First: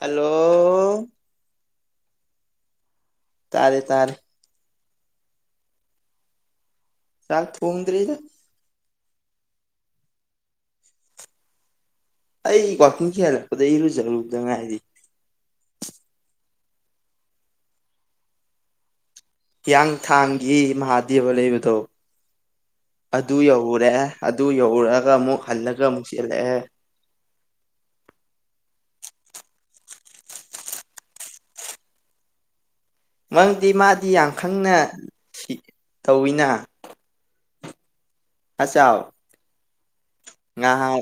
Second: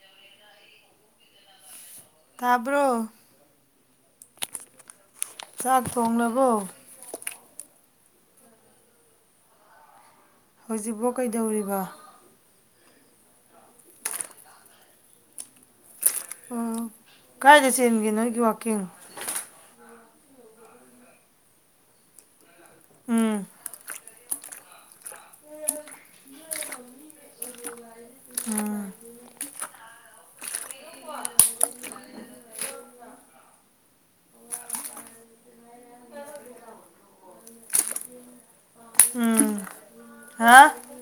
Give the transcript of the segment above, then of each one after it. hello ꯇꯥꯕ꯭ꯔꯣ ꯇꯥꯔꯦ ꯇꯥꯔꯦ ꯆꯥꯛ ꯊꯣꯡꯂꯥꯕꯣ ꯆꯥꯛ ꯊꯣꯡꯗ꯭ꯔꯤꯗ ꯍꯧꯖꯤꯛꯐꯥꯎ ꯀꯩꯗꯧꯔꯤꯕ ꯑꯩ ꯋꯥꯛꯀꯤꯡ ꯆꯦꯟ ꯍꯦꯜꯂꯛꯄꯗ ꯏꯔꯨꯖꯔꯨꯗ ꯉꯥꯏꯔꯤ ꯀꯗꯥꯏꯗ ꯆꯦꯟꯒꯦ ꯅꯣꯒꯤ ꯋꯥꯛꯀꯤꯡ ꯍꯤꯌꯥꯡꯊꯥꯡꯒꯤ ꯃꯍꯥꯗꯦꯕ ꯂꯩꯕꯗꯣ ꯑꯗꯨ ꯎꯝ ꯌꯧꯔꯨꯔꯦ ꯑꯗꯨ ꯌꯧꯔꯨꯔꯒ ꯑꯃꯨꯛ ꯍꯜꯂꯒ ꯑꯃꯨꯛ ꯆꯦꯜꯂꯛꯑꯦ ꯎꯝ ꯃꯔꯝꯗꯤ ꯃꯥꯗꯤ ꯌꯥꯝ ꯈꯪꯅ ꯇꯧꯋꯤꯅ ꯍꯆꯥꯎ [unintelligible] ꯎꯝ ꯍꯥ ꯅꯍꯥꯟ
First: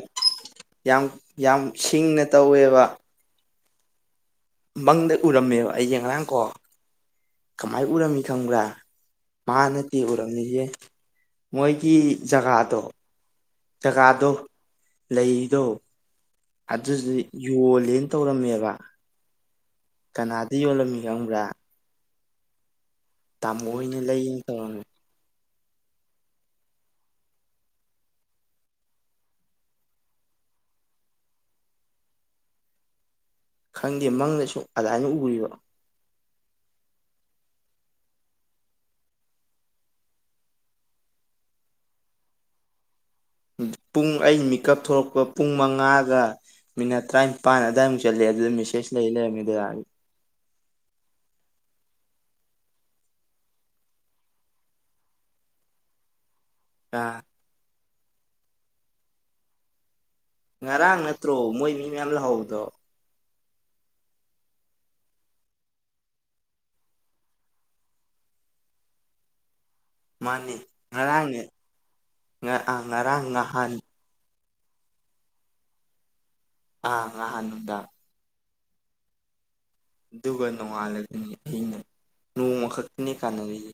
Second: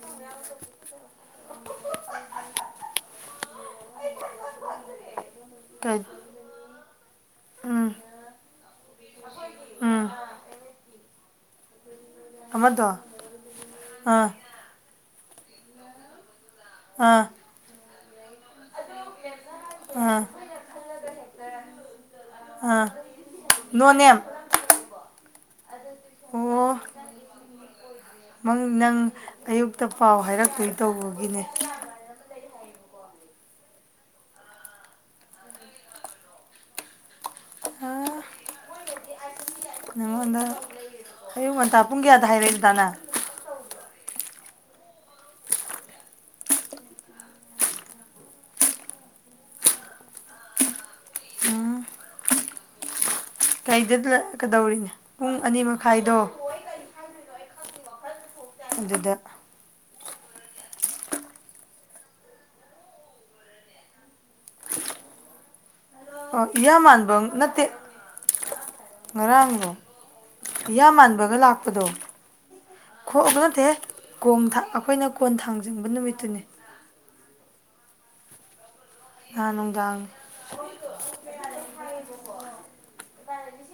ꯌꯥꯝ ꯌꯥꯝ ꯁꯤꯡꯅ ꯇꯧꯋꯦꯕ ꯃꯪꯗ ꯎꯔꯝꯃꯦꯕ ꯑꯩꯒꯤ ꯀꯩ ꯉꯔꯥꯡꯀꯣ ꯀꯃꯥꯏ ꯎꯝ ꯎꯔꯝꯃꯤ ꯈꯪꯕ꯭ꯔꯥ ꯃꯥ ꯅꯠꯇꯦ ꯎꯝ ꯎꯔꯝꯃꯤꯁꯦ ꯃꯣꯏꯒꯤ ꯖꯒꯥꯗꯣ ꯑꯃꯗꯣ ꯑꯥ ꯖꯒꯥꯗꯣ ꯂꯩꯔꯤꯗꯣ ꯑꯗꯨꯗꯤ ꯑꯥ ꯌꯣꯜꯂꯦꯅ ꯇꯧꯔꯝꯃꯦꯕ ꯑꯥ ꯀꯅꯥꯗ ꯌꯣꯜꯂꯝꯃꯤ ꯈꯪꯕ꯭ꯔꯥ ꯑꯥ ꯇꯥꯃꯣꯅ ꯅꯣ ꯍꯣꯢꯅ ꯅꯦꯝ ꯂꯩꯌꯦꯅ ꯇꯧꯔꯝꯃꯦ ꯑꯣ ꯅꯪ ꯑꯌꯨꯛꯇ ꯄꯥꯎ ꯍꯥꯏꯔꯛꯇꯣꯏ ꯇꯧꯕꯒꯤꯅꯦ ꯈꯪꯗꯦ ꯃꯪꯗꯁꯨ ꯑꯗꯨꯃꯥꯏꯅ ꯎꯔꯤꯕ ꯑ ꯅꯉꯣꯟꯗ ꯑꯌꯨꯛ ꯉꯟꯇꯥ ꯄꯨꯡ ꯀꯌꯥꯗ ꯍꯥꯏꯔꯛꯏ [unintelligible] ꯄꯨꯡ ꯑꯩ ꯃꯤꯀꯞ ꯊꯣꯛꯂꯛꯄ ꯄꯨꯡ ꯃꯉꯥꯗ ꯃꯤꯅꯠ ꯇꯔꯥꯅꯤꯄꯥꯟ ꯑꯗꯨꯋꯥꯏꯃꯨꯛ ꯆꯠꯂꯦ ꯑꯗꯨꯗ ꯃꯦꯁꯦꯖ ꯂꯩ ꯂꯩꯔꯝꯃꯦ ꯀꯩꯗꯀꯗꯧꯔꯤꯅꯦ [unintelligible] ꯄꯨꯡ ꯑꯅꯤ ꯃꯈꯥꯏꯗꯣ ꯑꯥ ꯑꯗꯨꯗ ꯉꯔꯥꯡ ꯅꯠꯇ꯭ꯔꯣ ꯃꯣꯏ ꯃꯤ ꯃꯌꯥꯝ ꯂꯥꯛꯍꯧꯕꯗꯣ ꯑꯣ [unintelligible] ꯃꯥꯟꯕ ꯅꯠꯇꯦ ꯉꯔꯥꯡꯂꯣ ꯃꯥꯅꯦ [unintelligible] ꯃꯥꯟꯕꯒ ꯉꯔꯥꯡꯅꯦ ꯂꯥꯛꯄꯗꯣ ꯈꯣ ꯉꯔꯥꯡ ꯅꯍꯥꯟ ꯅꯠꯇꯦꯌꯦ ꯀꯣꯟ ꯊꯥꯡ ꯑꯩꯈꯣꯏꯅ ꯀꯣꯟ ꯊꯥꯡꯖꯤꯡꯕ ꯅꯨꯃꯤꯠꯇꯨꯅꯤ ꯑꯥ ꯅꯍꯥꯟ ꯅꯨꯃꯤꯗꯥꯡ ꯅꯍꯥꯟ ꯅꯨꯡꯗꯥꯡ ꯑꯗꯨꯒ ꯅꯣꯡꯉꯥꯜꯂꯒꯅꯤ ꯑꯩꯅ ꯅꯣꯡꯃ ꯈꯛꯇꯅꯦ ꯀꯥꯟꯅꯔꯤꯁꯦ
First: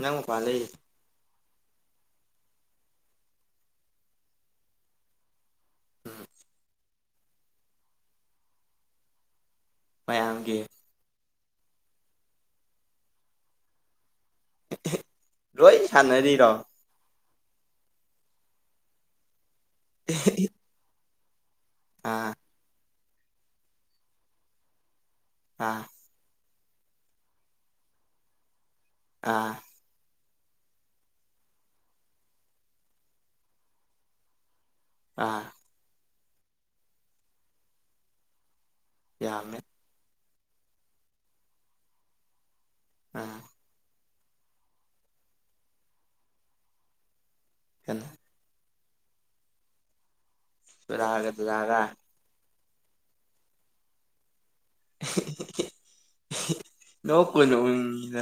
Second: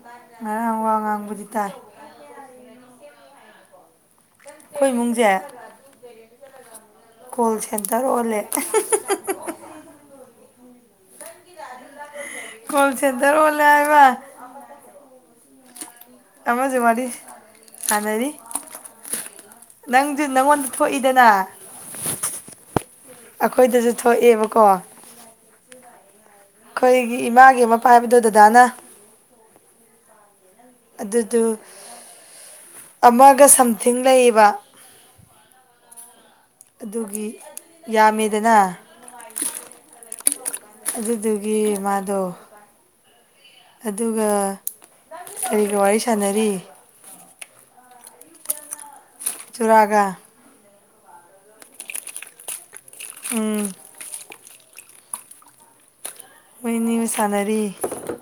ꯅꯪ ꯃꯄꯥꯟ ꯎꯥ ꯂꯩꯔꯤ ꯉꯔꯥꯡ ꯋꯥ ꯉꯥꯡꯕꯗꯤ ꯇꯥꯏ ꯑꯩꯈꯣꯏ ꯏꯃꯨꯡꯁꯦ ꯀꯣꯜ ꯁꯦꯟꯇꯔ ꯑꯣꯜꯂꯦ ꯃꯌꯥꯝꯒꯤ ꯀꯣꯜꯁꯦꯟꯗꯔ ꯑꯣꯜꯂꯦ ꯍꯥꯢꯕ ꯂꯣꯏ ꯁꯥꯟꯅꯔꯤ ꯑꯃꯁꯨ ꯋꯥꯔꯤ ꯁꯥꯟꯅꯔꯤ ꯅꯪꯁꯨ ꯅꯪꯉꯣꯟ ꯊꯣꯛꯏꯗꯅ ꯑꯥ ꯑꯩꯈꯣꯏꯗꯁꯨ ꯊꯣꯛꯑꯦꯕꯀꯣ ꯑꯥ ꯑꯩꯈꯣꯏꯒꯤ ꯏꯃꯥꯒꯤ ꯃꯄꯥꯝꯗꯣ ꯗꯗꯥꯅ ꯑꯥ ꯑꯗꯨꯗꯨ ꯑꯃꯒ ꯁꯝꯊꯤꯡ ꯂꯩꯌꯦꯕ ꯑꯥ ꯑꯗꯨꯒꯤ ꯌꯥꯝꯃꯦꯗꯅ ꯌꯥꯝꯃꯦ ꯑꯗꯨꯗꯨꯒꯤ ꯃꯥꯗꯣ ꯑꯝ ꯑꯗꯨꯒ ꯀꯔꯤꯒ ꯋꯥꯔꯤ ꯁꯥꯟꯅꯔꯤ ꯍꯦꯂ [unintelligible] ꯆꯨꯔꯥꯒ ꯗꯨꯔꯒ ꯗꯨꯔꯒ ꯎꯝ ꯃꯣꯏꯅꯤꯒ ꯅꯣꯛꯄꯨ ꯁꯥꯟꯅꯔꯤ ꯅꯣꯛꯅꯤꯡꯉꯤꯗ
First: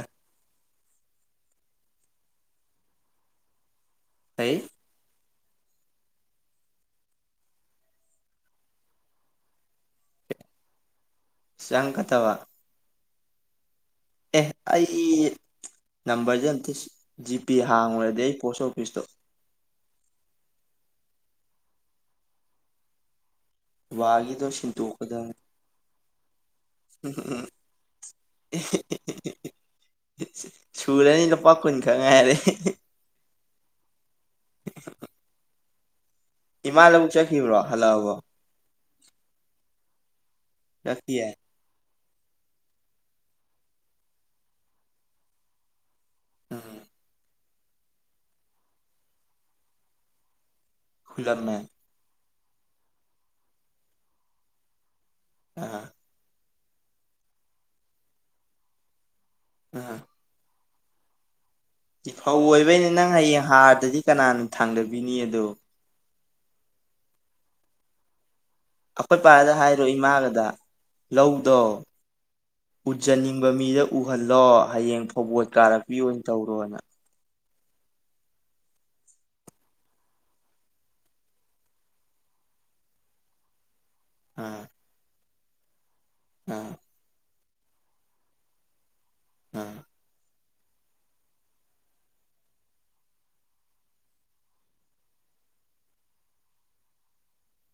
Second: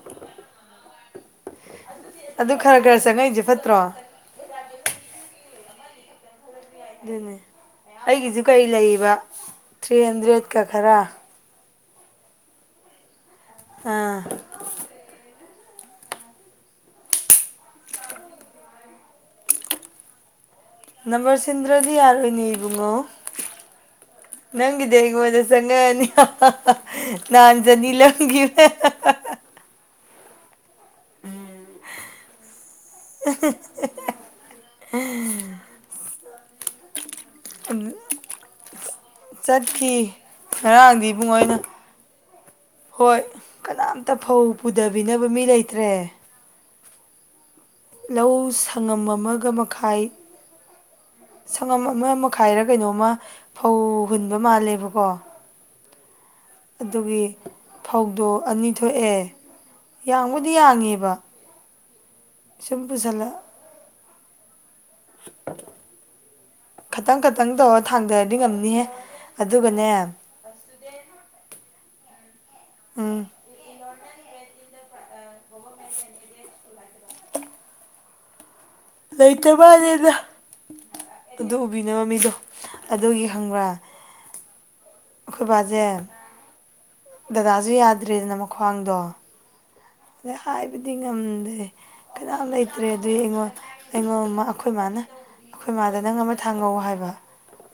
ꯑꯗꯨ ꯈꯔ ꯈꯔ ꯆꯪꯉꯛꯏꯁꯦ ꯐꯠꯇ꯭ꯔꯣ ꯐꯩ ꯑꯗꯨꯅꯦ ꯑꯩꯒꯤꯁꯨ ꯀꯩ ꯂꯩꯔꯤꯕ ꯊ꯭ꯔꯤ ꯍꯟꯗ꯭ꯔꯦꯠꯀ ꯈꯔ ꯆꯪ ꯐꯠꯇꯕ ꯑꯥ ꯑꯦ ꯑꯩ ꯅꯝꯕꯔꯁꯦ ꯑꯝꯇ ꯖꯤ ꯄꯦ ꯍꯥꯡꯉꯨꯔꯗꯤ ꯑꯩ ꯄꯣꯁ ꯑꯣꯐꯤꯁꯇꯣ ꯅꯝꯕꯔ ꯁꯤꯟꯗ꯭ꯔꯗꯤ ꯌꯥꯔꯣꯏꯅꯦ ꯏꯕꯨꯡꯉꯣ ꯕꯕꯥꯒꯤꯗꯣ ꯅꯪꯒꯤꯗꯤ ꯁꯤꯟꯇꯣꯛꯀꯗꯕꯅꯤ ꯑꯩꯉꯣꯟꯗ ꯆꯪꯉꯅꯤ ꯎꯝ ꯅꯥꯍꯥꯟ ꯆꯅꯤ ꯂꯧꯒꯤ ꯁꯨꯔꯅꯤ ꯂꯨꯄꯥ ꯀꯨꯟ ꯈꯥꯛ ꯉꯥꯏꯔꯦ [unintelligible] ꯏꯃꯥ ꯂꯧꯄꯨꯛ ꯆꯠꯈꯤꯕ꯭ꯔꯣ ꯍꯜꯂꯛꯑꯕꯣ ꯆꯠꯈꯤ ꯉꯔꯥꯡꯗꯤ ꯆꯠꯈꯤꯌꯦ ꯏꯕꯨꯡꯉꯣ ꯑꯩꯅ ꯍꯣꯏ ꯀꯅꯥꯝꯇ ꯐꯧ ꯄꯨꯗꯕꯤꯅꯕ ꯃꯤ ꯂꯩꯇ꯭ꯔꯦ ꯎꯝ ꯂꯧ ꯁꯪꯉꯝ ꯑꯃꯒ ꯃꯈꯥꯏ ꯍꯨꯜꯂꯝꯃꯦ ꯁꯪꯉꯝ ꯑꯃ ꯃꯈꯥꯏꯔ ꯀꯩꯅꯣꯝꯃ ꯐꯧ ꯍꯨꯟꯕ ꯃꯥꯜꯂꯦꯕꯀꯣ ꯑꯥ ꯑꯗꯨꯒꯤ ꯐꯧꯗꯣ ꯑꯅꯤ ꯊꯣꯛꯑꯦ ꯑꯥ ꯌꯥꯡꯕꯨꯗꯤ ꯌꯥꯡꯉꯦꯕ ꯐꯧ ꯑꯣꯏꯕꯩꯅꯦ ꯁꯨꯝ ꯅꯪ ꯄꯨꯁꯜꯂ ꯍꯌꯦꯡ ꯍꯥꯔꯗꯗꯤ ꯀꯅꯥꯅ ꯊꯥꯡꯗꯕꯤꯅꯤ ꯑꯗꯣ ꯈꯇꯪ ꯈꯇꯪ ꯇꯧꯔ ꯊꯥꯡꯊꯔꯗꯤ ꯉꯝꯅꯤꯍꯦ ꯑꯩꯈꯣꯏ ꯄꯥꯗ ꯍꯥꯏꯔꯣ ꯑꯗꯨꯒꯅꯦ ꯏꯃꯥꯒꯗ ꯂꯧꯗꯣ ꯎꯝ ꯎꯖꯅꯤꯡ ꯃꯤꯗ ꯎꯍꯜꯂꯣ ꯍꯌꯦꯡ ꯐꯧꯕꯣꯠ ꯀꯥꯔꯛꯄꯤ ꯑꯣꯏꯅ ꯇꯧꯔꯣꯅ ꯂꯩꯇ꯭ꯔ ꯃꯥꯜꯂꯦꯗ ꯑꯗꯨ ꯎꯕꯤꯅꯕ ꯃꯤꯗꯣ ꯑꯗꯨꯒꯤ ꯈꯪꯕ꯭ꯔꯥ ꯑꯥ ꯑꯈꯣꯏ ꯕ ꯁꯦ ꯑꯥ ꯗꯗꯥꯁꯨ ꯌꯥꯗ꯭ꯔꯦꯗꯅ ꯃꯈ꯭ꯋꯥꯡꯗꯣ ꯑꯥ ꯑꯗꯩ ꯍꯥꯏꯕꯗꯤ ꯉꯝꯗꯦ ꯀꯅꯥꯝ ꯂꯩꯇ꯭ꯔꯦ ꯑꯗꯨꯗꯤ ꯑꯩꯉꯣꯟ ꯑꯩꯉꯣꯟ ꯑꯩꯈꯣꯏ ꯃꯥꯅ ꯑꯩꯈꯣꯏ ꯃꯥꯗ ꯅꯪ ꯑꯃ ꯊꯥꯡꯉꯧ ꯍꯥꯏꯕ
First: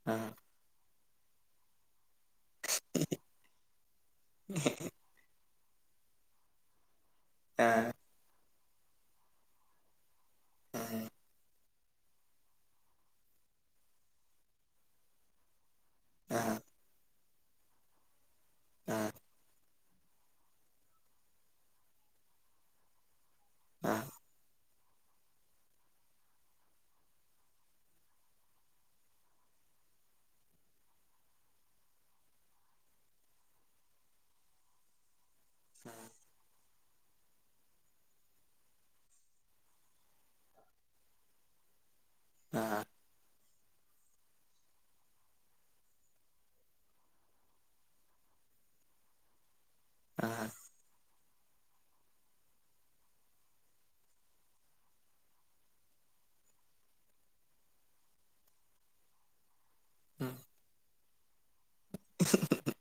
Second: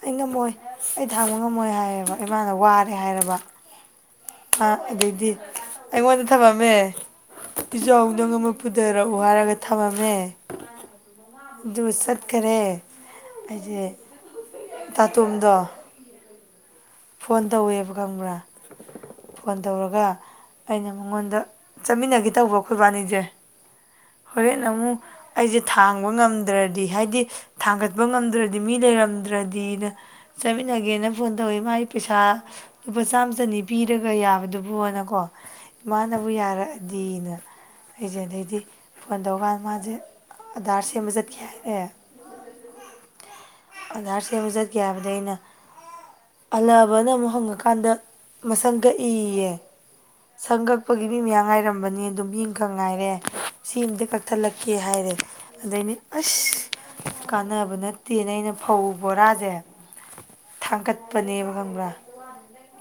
ꯑꯩ ꯑꯥ ꯉꯝꯃꯣꯏ ꯑꯩ ꯊꯥꯡꯕ ꯉꯝꯃꯣꯏ ꯍꯥꯏꯌꯦꯕ ꯑꯩꯃꯥꯅ ꯋꯥꯔꯦ ꯍꯥꯏꯔꯕ ꯑ ꯑꯗꯩꯗꯤ ꯑꯩꯉꯣꯟꯗ ꯊꯝꯂꯝꯃꯦ ꯄꯤꯖꯧ ꯑꯗꯨꯒ ꯑꯃꯨꯛ ꯄꯨꯨꯗꯔꯛꯑꯣ ꯍꯥꯏꯔꯒ ꯊꯝꯃꯝꯃꯦ ꯎꯝ ꯑꯗꯨ ꯆꯠꯈꯔꯦ ꯑꯩꯁꯦ ꯇꯥꯇꯣꯝꯗꯣ ꯑꯥ ꯐꯣꯟ ꯇꯧꯋꯦꯕ ꯈꯪꯕ꯭ꯔꯥ ꯑꯥ ꯐꯣꯟ ꯇꯧꯔꯒ ꯑꯩꯅ ꯃꯉꯣꯟꯗ ꯆꯠꯃꯤꯟꯅꯒꯦ ꯇꯧꯕ ꯑꯩꯈꯣꯏꯕꯥꯅꯤꯁꯦ ꯑꯥ ꯍꯣꯔꯦꯟ ꯑꯃꯨ ꯑꯩꯖꯦ ꯊꯥꯡꯕ ꯉꯝꯗ꯭ꯔꯗꯤ ꯍꯥꯏꯗꯤ ꯊꯥꯡꯒꯠꯄ ꯉꯝꯗ꯭ꯔꯗꯤ ꯃꯤ ꯂꯩꯔꯝꯗ꯭ꯔꯗꯤꯅ ꯆꯠꯃꯤꯟꯅꯒꯦꯅ ꯐꯣꯟ ꯇꯧꯋꯤ ꯃꯥꯏ ꯄꯩꯁꯥ ꯂꯨꯄꯥ ꯆꯥꯝ ꯆꯅꯤ ꯄꯤꯔꯒ ꯌꯥꯕꯗꯨꯕꯨꯅꯀꯣ ꯏꯃꯥꯅꯕꯨ ꯌꯥꯔꯛꯑꯗꯤꯅ ꯑꯩꯁꯦ ꯑꯗꯩꯗꯤ ꯐꯣꯟ ꯇꯧꯔꯀꯥꯟꯗ ꯃꯥꯁꯦ ꯑꯙꯔ ꯁꯦꯝꯕ ꯆꯠꯈꯤ ꯍꯥꯏꯑꯦ ꯑꯥ ꯑꯗꯥꯔ ꯁꯦꯝꯕ ꯆꯠꯈꯤ ꯍꯥꯏꯕꯗꯩ ꯑꯩꯅ ꯍꯜꯂꯛꯑꯕꯅ ꯑꯃꯨꯛ ꯍꯪꯉꯀꯥꯟꯗ ꯃꯁꯝ ꯀꯛꯏꯌꯦ ꯑꯥ ꯁꯝ ꯀꯛ ꯑꯛꯄꯒꯤ ꯃꯤ ꯃꯌꯥꯝ ꯉꯥꯏꯔꯝꯕꯅꯤ ꯅꯨꯄꯤꯝ ꯈꯛ ꯉꯥꯏꯔꯦ ꯁꯤ ꯑꯝꯇ ꯀꯛꯊꯠꯂꯛꯀꯦ ꯍꯥꯏꯔꯦ ꯑꯗꯩꯅꯤ ꯑꯁ ꯀꯥꯟꯅꯕ ꯅꯠꯇꯦꯅ ꯑꯩꯅ ꯐꯧ ꯕꯣꯔꯥꯁꯦ ꯎꯝ ꯊꯥꯡꯒꯠꯄꯅꯦꯕ ꯈꯪꯕ꯭ꯔꯥ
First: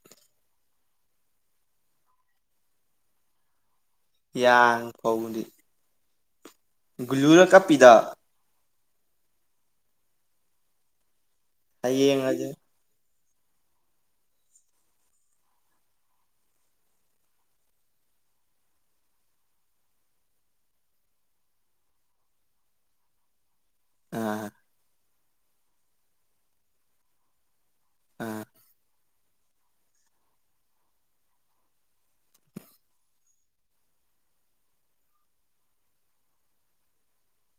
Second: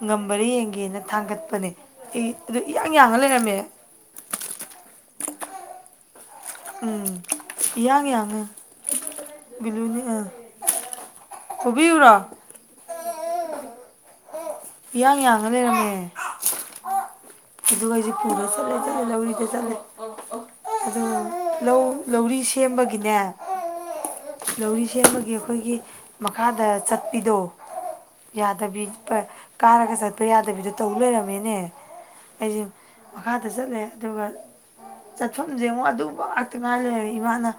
ꯉꯝꯕꯔ ꯌꯦꯡꯒꯦꯅ ꯊꯥꯡꯒꯠꯄꯅꯦ ꯑꯦ ꯑꯗꯨ ꯏꯌꯥꯡ ꯌꯥꯡꯉ ꯂꯩꯔꯝꯃꯦ ꯌꯥꯡ ꯐꯥꯎꯗꯤ ꯎꯝ ꯀꯞꯄꯤꯗꯣ ꯏꯌꯥꯡ ꯌꯥꯡꯉꯦ ꯕꯤꯂꯨꯅꯤ ꯑ ꯍꯌꯦꯡꯖꯦ ꯏꯌꯥꯡ ꯌꯥꯡꯉ ꯂꯩꯔꯝꯃꯦ ꯑꯗꯨꯒ ꯑꯩꯁꯦ ꯄꯨꯔꯒ ꯂꯧꯔꯤꯗ ꯆꯠꯂꯦ ꯑꯗꯨꯒ ꯂꯧ ꯂꯧꯔꯤ ꯁꯦꯝꯕꯒꯤꯅꯦ ꯑꯥ ꯂꯧꯔꯤ ꯁꯦꯝꯕꯒꯤ ꯑꯩꯈꯣꯏꯒꯤ ꯃꯈꯥꯗ ꯆꯠꯄꯤꯗꯣ ꯑꯥ ꯌꯥꯗꯕꯤ ꯀꯥꯔꯒ ꯆꯠꯄ ꯌꯥꯗꯕꯤꯗꯣ ꯇꯧ ꯂꯩꯔꯝꯃꯦꯅꯦ ꯑꯩꯖꯦ ꯃꯈꯥꯗ ꯆꯠꯂꯦ ꯑꯗꯨꯒ ꯆꯠꯐꯝꯁꯦ ꯑꯃꯨꯛ ꯑꯗꯨ ꯑꯥꯛꯇꯉꯥꯏ ꯂꯩꯔ ꯏꯃꯥꯅ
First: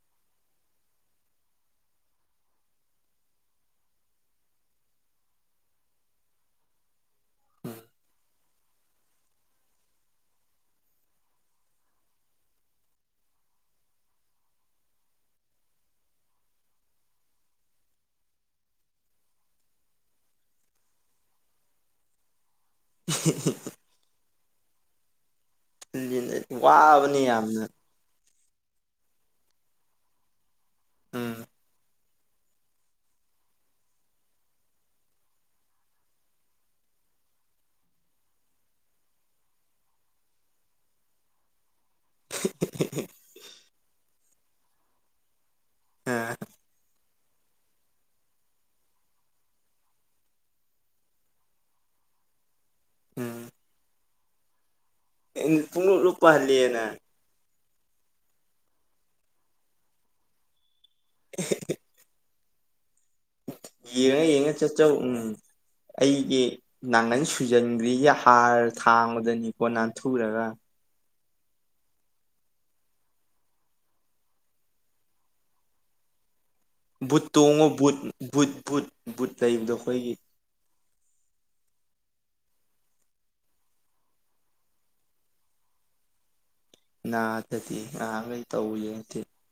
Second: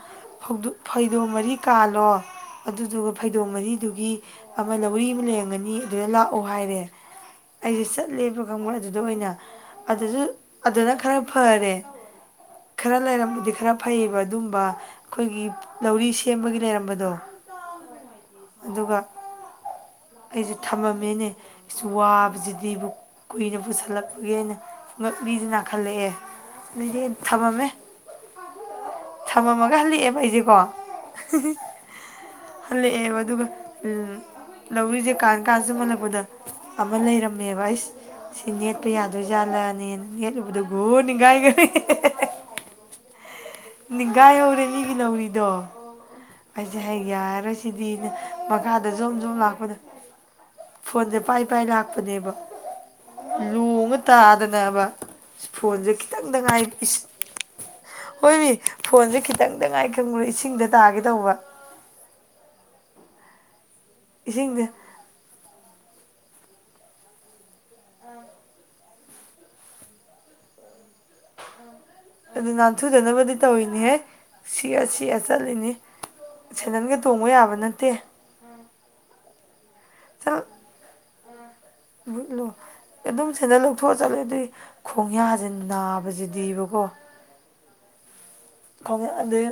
ꯐꯩꯗꯣꯝ ꯃꯔꯤ ꯀꯥꯜꯂꯣ ꯑꯗꯨꯗꯨꯒ ꯐꯩꯗꯣꯡ ꯃꯔꯤꯗꯨꯒꯤ ꯑꯃ ꯂꯧꯔꯤ ꯑꯃ ꯂꯩꯔꯝꯒꯅꯤ ꯑꯗꯨꯗ ꯂꯥꯛꯑꯣ ꯍꯥꯏꯔꯦ ꯎꯝ ꯑꯩꯖꯦ ꯆꯠꯂꯦꯕ ꯈꯪꯕ꯭ꯔꯥ ꯑꯗꯨꯗ ꯑꯣꯏꯅ ꯑꯗꯨꯁꯨ ꯑꯗꯨꯅ ꯈꯔ ꯐꯔꯦ ꯈꯔ ꯂꯩꯔꯝꯕꯗꯤ ꯈꯔ ꯐꯩꯌꯦꯕ ꯑꯗꯨꯝꯕ ꯑꯩꯈꯣꯏꯒꯤ ꯂꯧꯔꯤ ꯁꯦꯝꯕꯒꯤ ꯂꯩꯔꯝꯕꯗꯣ ꯑꯗꯨꯒ ꯑꯩꯁꯨ ꯊꯝꯃꯝꯃꯦꯅꯦ ꯑꯩꯁꯨ ꯋꯥꯕꯁꯤꯗꯤꯕꯨ ꯀꯨꯏꯅ ꯄꯨꯁꯜꯂꯛꯄꯒꯤ ꯑꯩꯅ ꯉꯛꯂꯤꯖꯦ ꯅꯥꯈꯜꯂꯛꯑꯦ ꯑꯗꯨꯗꯩ ꯋꯥꯕꯅꯤ ꯌꯥꯝꯅ ꯊꯝꯃꯝꯃꯦ ꯊꯝꯃꯝꯃꯒ ꯍꯜꯂꯛꯑꯦꯕ ꯑꯩꯁꯦꯀꯣ ꯎꯝ ꯍꯜꯂꯛꯑꯦꯕ ꯑꯗꯨꯒ ꯎꯝ ꯂꯧꯔꯤꯁꯦ ꯀꯥꯟ ꯀꯥꯟ ꯌꯨꯝ ꯍꯜꯂꯛꯄꯗ ꯑꯃ ꯂꯩꯔꯝꯃꯦꯕ ꯑꯩꯁ ꯁꯤ ꯅꯦꯠꯄ ꯌꯥꯗꯣꯏꯖꯥꯠꯂꯅꯦ ꯅꯦꯠꯂꯨꯕꯗ ꯒꯨ ꯅꯤꯡꯒꯥꯏꯒꯔꯦ ꯅꯤꯡꯒꯥꯏ ꯍꯧꯔꯦ ꯃꯤꯒꯤ ꯂꯧꯔꯤꯗꯣ ꯎꯝ ꯑꯩꯁꯦ ꯍ ꯌꯥꯔꯣꯏꯁꯤꯗꯤ ꯃꯈꯥꯗ ꯖꯨꯝ ꯖꯨꯝ ꯂꯥꯛꯄ ꯐꯣꯟꯖꯦ ꯄꯥꯏ ꯄꯥꯏ ꯂꯥꯛꯄꯅꯦꯕ ꯎꯝ ꯂꯨꯉ ꯇꯥꯗꯅꯕ ꯐꯣꯟꯖꯦ ꯄꯨꯡꯂꯨꯞ ꯂꯨꯞꯄ ꯈꯤꯇꯪꯗ ꯉꯥꯏ ꯍꯜꯂꯦꯅ ꯍꯣꯏ ꯃꯤ ꯐꯣꯟꯖꯦ ꯈꯤꯇꯪꯗ ꯉꯥꯏ ꯈꯪꯕ꯭ꯔꯥ ꯏꯁꯤꯡꯗ ꯇꯥꯒꯦ ꯇꯧꯕ [unintelligible] ꯌꯦꯉ ꯌꯦꯉ ꯏꯁꯤꯡꯗ ꯆꯠꯆꯧ ꯎꯝ ꯑꯩꯒꯤ ꯅꯥꯡꯒꯟ ꯁꯨꯖꯟꯈ꯭ꯔꯤꯖꯦ ꯍꯥꯔ ꯊꯥꯡꯕꯗꯅꯤꯀꯣ ꯅꯥꯟꯊꯨꯔꯒ ꯑꯗꯨ ꯅꯥꯟꯊꯨꯗꯅꯕꯗꯤ ꯇꯧꯔꯤꯅꯤꯍꯦ ꯁꯤꯒ ꯁꯤꯒ ꯆꯠꯂꯤꯅꯤ ꯁꯦꯟꯗꯟꯒ ꯕꯨꯠ ꯇꯣꯡꯕ ꯌꯥꯕ ꯇꯣꯡꯉꯣ ꯅꯠꯇꯦ ꯕꯨꯠ ꯕꯨꯠ ꯕꯨꯠ ꯕꯨꯠ ꯂꯩꯕꯗꯣ ꯑꯩꯈꯣꯏꯒꯤ ꯕꯨꯠꯂꯨ ꯑꯗꯨꯝ ꯁꯦꯟꯗꯟ ꯂꯧꯊꯣꯛꯑ ꯆꯠꯂꯗꯤ ꯈꯣꯡꯌꯥꯁꯦ ꯅꯥꯕꯁꯤꯗꯤꯕꯀꯣ ꯅꯥꯗꯗꯤ ꯅꯍꯥꯟꯒꯩ ꯈꯣꯡꯉꯦ ꯑꯗꯩ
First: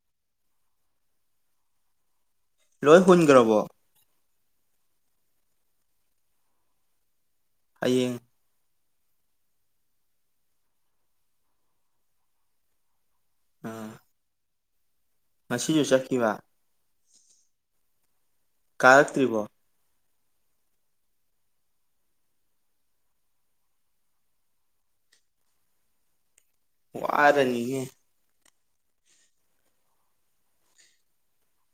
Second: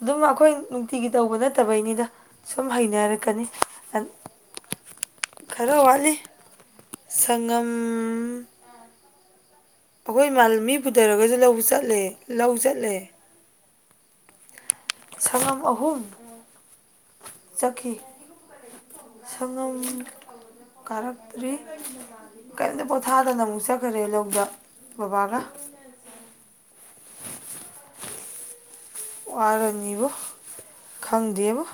ꯑꯗꯨꯝ ꯑꯩꯈꯣꯏ ꯅꯨꯡꯇꯤꯒꯤ ꯇꯧꯕ ꯅꯠꯇꯕꯩꯅꯤꯗ ꯁꯨꯝ ꯂꯣꯏ ꯍꯩꯅꯔꯛꯀꯅꯤ ꯍꯨꯟꯈ꯭ꯔꯕꯣ ꯈꯔ ꯋꯥꯠꯂꯤ ꯁꯪꯉꯝ ꯍꯌꯦꯡ ꯎꯝ ꯑꯩꯈꯣꯏ ꯏꯃꯥꯜ ꯃꯤ ꯄꯨꯊꯔꯒꯁꯨ ꯂꯧꯕ ꯆꯠꯂꯦ ꯂꯧ ꯆꯠꯂꯦ ꯑ ꯁꯉꯝ ꯑꯍꯨꯝ ꯆꯠꯈꯤꯕ ꯆꯠꯈꯤ ꯀꯥꯔꯛꯇ꯭ꯔꯤꯕꯣ ꯁꯒꯝ ꯀꯥꯔꯛꯇ꯭ꯔꯤ ꯀꯩꯝꯇ ꯄꯣꯊꯥꯗꯅ ꯑꯃꯨꯛ ꯆꯠꯈꯔꯦ ꯂꯧꯗ ꯕꯕꯥꯒ ꯋꯥꯔꯅꯤꯌꯦ ꯋꯥꯔꯅꯤꯕꯨꯨ ꯈꯪꯗꯦꯕꯨ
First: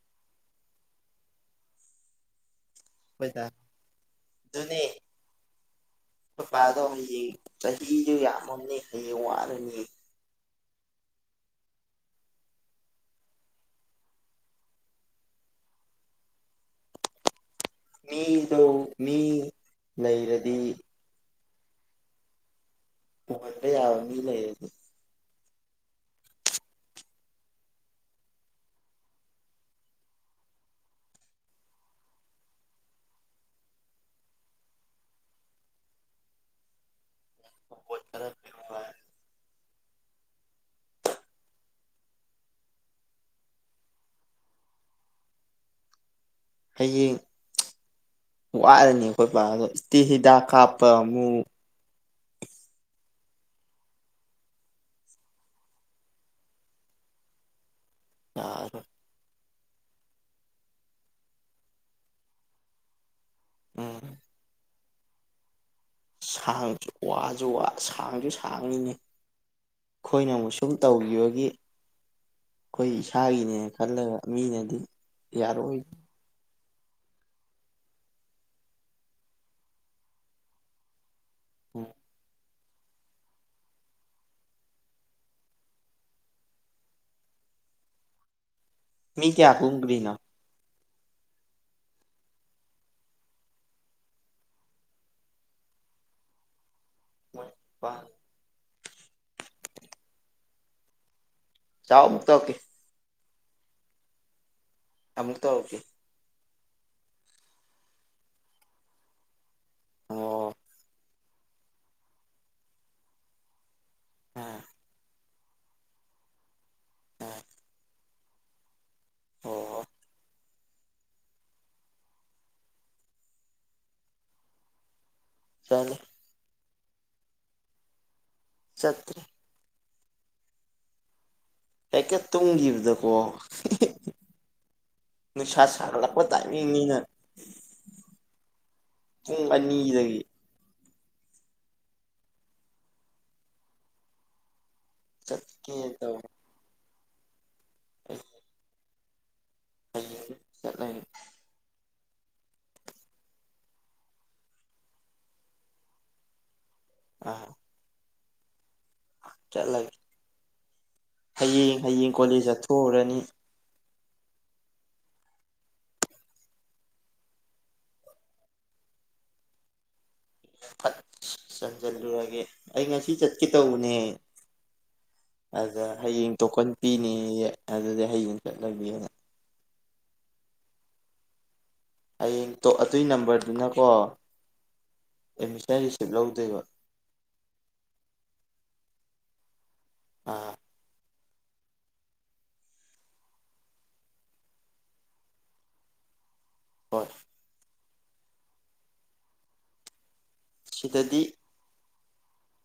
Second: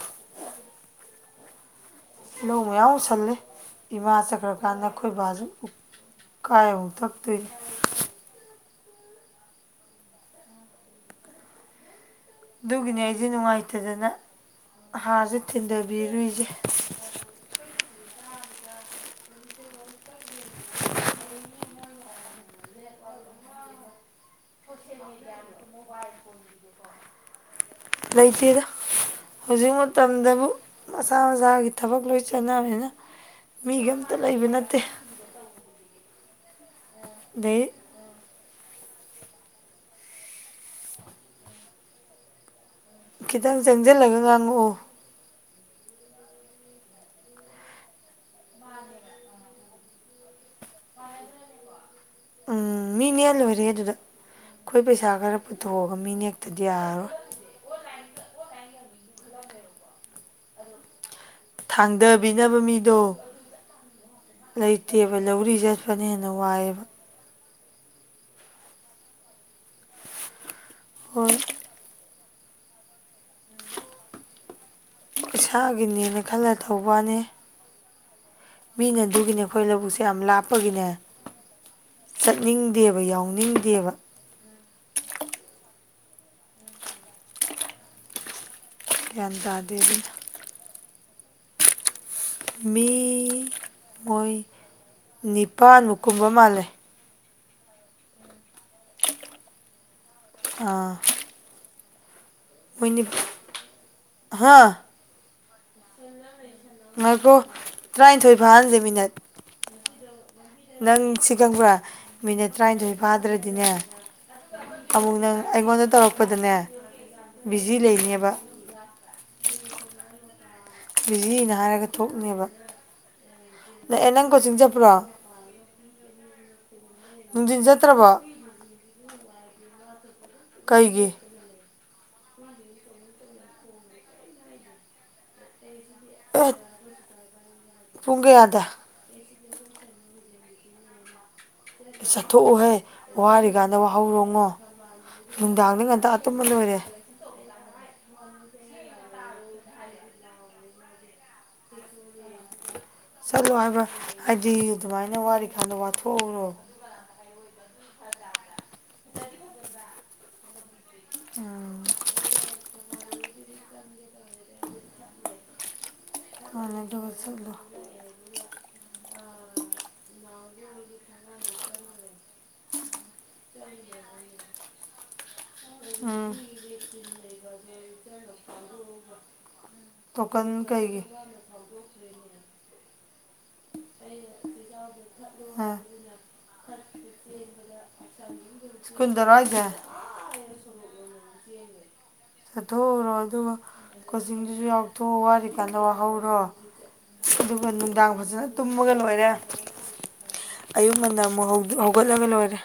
ꯂꯧ ꯃꯌꯥ ꯈꯜꯂꯦ ꯑꯩꯈꯣꯏꯗ ꯏꯃꯥ ꯑꯗꯨꯅꯦ ꯆꯠꯈ꯭ꯔꯀꯥꯟꯗ ꯑꯩꯈꯣꯏ ꯕꯥꯁꯨ ꯎ ꯀꯥꯏ ꯄꯄꯥꯗꯣ ꯑꯃꯨꯛ ꯍꯌꯦꯡ ꯇꯛꯇꯣꯏꯅꯤ ꯆꯍꯤꯗꯨ ꯌꯥꯝꯃꯅꯦ ꯍꯌꯦꯡ ꯋꯥꯅꯤꯌꯦ ꯑꯗꯨꯒꯤꯅꯦ ꯑꯩꯁꯦ ꯅꯨꯡꯉꯥꯏꯇꯗꯅ ꯍꯥꯔꯁꯦ ꯊꯤꯟꯊꯕꯤꯔꯨꯏꯁꯦ ꯃꯤꯗꯣ ꯃꯤ ꯂꯩꯔꯗꯤ ꯎꯍꯟꯕ ꯌꯥꯕ ꯃꯤ ꯂꯩꯔꯗꯤ [unintelligible] ꯂꯩꯇꯦꯗ ꯍꯧꯖꯤꯛ ꯃꯇꯝꯗꯕꯨ ꯃꯁꯥ ꯃꯁꯥꯒꯤ ꯊꯕꯛ ꯂꯣꯏ ꯆꯠꯅꯕꯅꯤꯅ ꯃꯤꯒ ꯑꯝꯇ ꯂꯩꯕ ꯅꯠꯇꯦ ꯑꯗꯩ ꯀꯣꯏ ꯇꯔ [unintelligible] ꯈꯤꯇꯪ ꯆꯪꯖꯜꯂꯒ ꯉꯥꯡꯉꯛꯑꯣ ꯍꯌꯦꯡ ꯋꯥꯔꯅꯤ ꯑꯩꯈꯣꯏꯕꯒꯗꯣ ꯏꯁ ꯇꯤꯜ ꯍꯤꯗꯥꯛ ꯀꯥꯞꯄ ꯑꯃꯨꯛ ꯎꯝ ꯃꯤ ꯅꯦꯜꯑ ꯂꯣꯏꯔꯦ ꯑꯗꯨꯗ ꯑꯩꯈꯣꯏ ꯄꯩꯁꯥ ꯈꯔ ꯄꯨꯊꯣꯛꯑꯒ ꯃꯤ ꯅꯦꯛꯇꯗꯤ ꯌꯥꯔꯔꯣꯏ ꯌꯥꯔꯣꯏ ꯊꯥꯡꯗꯕꯤꯅꯕ ꯃꯤꯗꯣ ꯎꯝ ꯂꯩꯇꯦꯕ ꯂꯧꯔꯤꯖꯦ ꯁꯥꯡꯁꯨ ꯋꯥꯁꯨ ꯋꯥ ꯁꯥꯡꯁꯨ ꯁꯥꯡꯉꯤꯅꯦ ꯑꯩꯈꯣꯏꯅ ꯑꯃꯨꯛꯁꯨ ꯁꯨꯝ ꯍꯣꯏ ꯇꯧꯈꯤꯕꯒꯤ ꯑꯩꯈꯣꯏ ꯏꯁꯥꯒꯤꯅꯦ ꯈꯜꯂꯒ ꯃꯤꯅꯗꯤ ꯌꯥꯔꯛꯑꯣꯏ ꯏꯁꯥꯒꯤꯅꯦꯅ ꯈꯜꯂ ꯇꯧꯕꯋꯥꯅꯦ ꯃꯤꯅ ꯑꯗꯨꯒꯤꯅꯦ ꯑꯩꯈꯣꯏ ꯂꯧꯕꯨꯛꯁꯦ ꯌꯥꯝ ꯂꯥꯞꯄꯒꯤꯅꯦ ꯎꯝ ꯆꯠꯅꯤꯡꯗꯦꯕ ꯌꯥꯎꯅꯤꯡꯗꯦꯕ ꯃꯤ ꯒ꯭ꯌꯥꯟ ꯀꯌꯥ ꯇꯥꯗꯦ ꯑꯗꯨꯅ ꯀꯨꯨꯝꯒꯔꯤꯅꯣ ꯃꯤ ꯃꯣꯏ ꯅꯤꯄꯥꯥꯟꯃꯨꯛ ꯀꯨꯝꯕ ꯃꯥꯜꯂꯦ ꯃꯣꯏ ꯅꯤꯄꯥꯟ ꯑꯥ ꯆꯥꯎ ꯑꯃꯨꯛ ꯇꯧꯔꯛꯀꯦ ꯃꯣꯏ ꯅꯤ ꯍꯥꯥ ꯑꯃꯨꯛ ꯇꯧꯔꯛꯀꯦ ꯉꯥꯏꯈꯣ ꯇꯔꯥꯏꯟꯊꯣꯏ ꯐꯥꯍꯟꯁꯦ ꯃꯤꯅꯠ ꯑꯣ ꯅꯪ ꯁꯤ ꯈꯪꯕ꯭ꯔꯥ ꯃꯤꯅꯠ ꯇꯔꯥꯅꯤꯊꯣꯏ ꯐꯥꯗ꯭ꯔꯗꯤꯅꯦ ꯑꯥ ꯑꯃꯨꯛ ꯅꯪ ꯑꯩꯉꯣꯟꯗ ꯇꯧꯔꯛꯄꯗꯅꯦ ꯑꯝ ꯕꯤꯖꯤ ꯂꯩꯅꯦꯕ ꯑꯣ ꯑꯣ ꯕꯤꯖꯤꯅꯦ ꯍꯥꯏꯔꯒ ꯊꯣꯛꯅꯦꯕ ꯂꯥꯛ ꯑꯦ ꯅꯪ ꯀꯣꯆꯤꯡ ꯆꯠꯄ꯭ꯔꯣ ꯆꯠꯂꯦ ꯅꯨꯡꯗꯤꯟ ꯆꯠꯇ꯭ꯔꯕꯣ ꯆꯠꯇ꯭ꯔꯤ ꯀꯩꯒꯤ ꯍꯦꯛꯇ ꯇꯨꯝꯒꯤꯕꯗꯀꯣ ꯅꯨꯡꯁꯥ ꯁꯥꯒꯠꯂ ꯄ ꯑꯦ ꯇꯥꯏꯃꯤꯡꯅꯤꯅ ꯄꯨꯡ ꯀꯌꯥꯗ ꯄꯨꯡ ꯑꯅꯤꯗꯒꯤ ꯆꯠꯊꯣꯛꯎꯨꯍꯦ ꯋꯥꯔꯤꯀꯥꯟꯗ ꯋꯥꯍꯧꯔꯣꯉꯣ ꯆꯠꯀꯦ ꯅꯨꯡꯗꯥꯡꯗ ꯉꯟꯇꯥ ꯇꯨꯝꯃ ꯂꯣꯏꯔꯦ ꯑ [unintelligible] ꯍꯌꯦꯡꯗꯩ ꯆꯠꯂꯒꯦ ꯆꯠꯂꯣ ꯍꯥꯏꯕ ꯍꯥꯏꯗꯤ ꯑꯗꯨꯃꯥꯏꯅ ꯋꯥꯔꯤꯀꯥꯟꯗ ꯋꯥꯊꯣꯛꯍꯧꯔꯣ ꯑꯥ ꯆꯠꯂꯒꯦ ꯍꯌꯦꯡ ꯍꯌꯦꯡ ꯀꯣꯂꯦꯖ ꯆꯠꯊꯣꯛꯎꯔꯅꯤ ꯍꯣꯏ ꯍꯣꯏ ꯑꯗꯨꯒ ꯆꯠꯂꯣ ꯐꯠ ꯆꯟ ꯆꯜꯂꯨꯔꯒꯦ ꯑꯩ ꯉꯁꯤ ꯆꯠꯀꯦ ꯇꯧꯕꯅꯦ ꯑꯗ ꯎꯝ ꯍꯌꯦꯡ ꯇꯣꯀꯟ ꯄꯤꯅꯤꯌꯦ ꯑꯗꯨꯗꯤ ꯍꯌꯦꯡ ꯆꯠꯂꯒꯦꯅ ꯇꯣꯀꯟ ꯀꯩꯒꯤ ꯍꯌꯦꯡ ꯇꯣ ꯑꯗꯨꯏ ꯅꯝꯕꯔꯗꯨꯅꯀꯣ ꯑꯦꯠꯃꯤꯁꯟ ꯔꯤꯁꯤꯞ ꯂꯧꯗꯣꯏꯕ ꯏꯁꯀꯨꯜ ꯗꯔꯣ ꯍꯥꯢꯖꯦ ꯑꯥ ꯆꯠꯊꯣꯛꯎꯔꯣ ꯑꯗꯨꯒ ꯀꯣꯆꯤꯡꯗꯨꯁꯨ ꯌꯥꯎꯊꯣꯛꯑꯣ ꯋꯥꯔꯤ ꯀꯥꯟꯗ ꯋꯥꯍꯧꯔꯣ ꯍꯣꯏ ꯑꯗꯨꯒ ꯅꯨꯡꯗꯥꯡ ꯐꯖꯅ ꯇꯨꯝꯃꯒ ꯂꯣꯏꯔꯦ ꯑꯌꯨꯛ ꯉꯟꯅ ꯑꯃꯨꯛ ꯍꯧ ꯍꯧꯒꯠ ꯂꯥꯒꯥ ꯂꯣꯏꯔꯦ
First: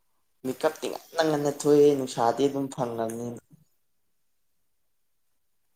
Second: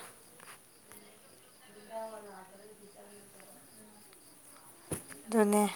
ꯃꯦꯀꯞꯇꯤ ꯉꯟꯅ ꯉꯟꯅ ꯊꯣꯛꯑꯦ ꯅꯨꯡꯁꯥꯗꯤ ꯑꯗꯨꯝ ꯐꯪꯉꯕꯅꯤꯅ ꯑꯗꯨꯅꯦ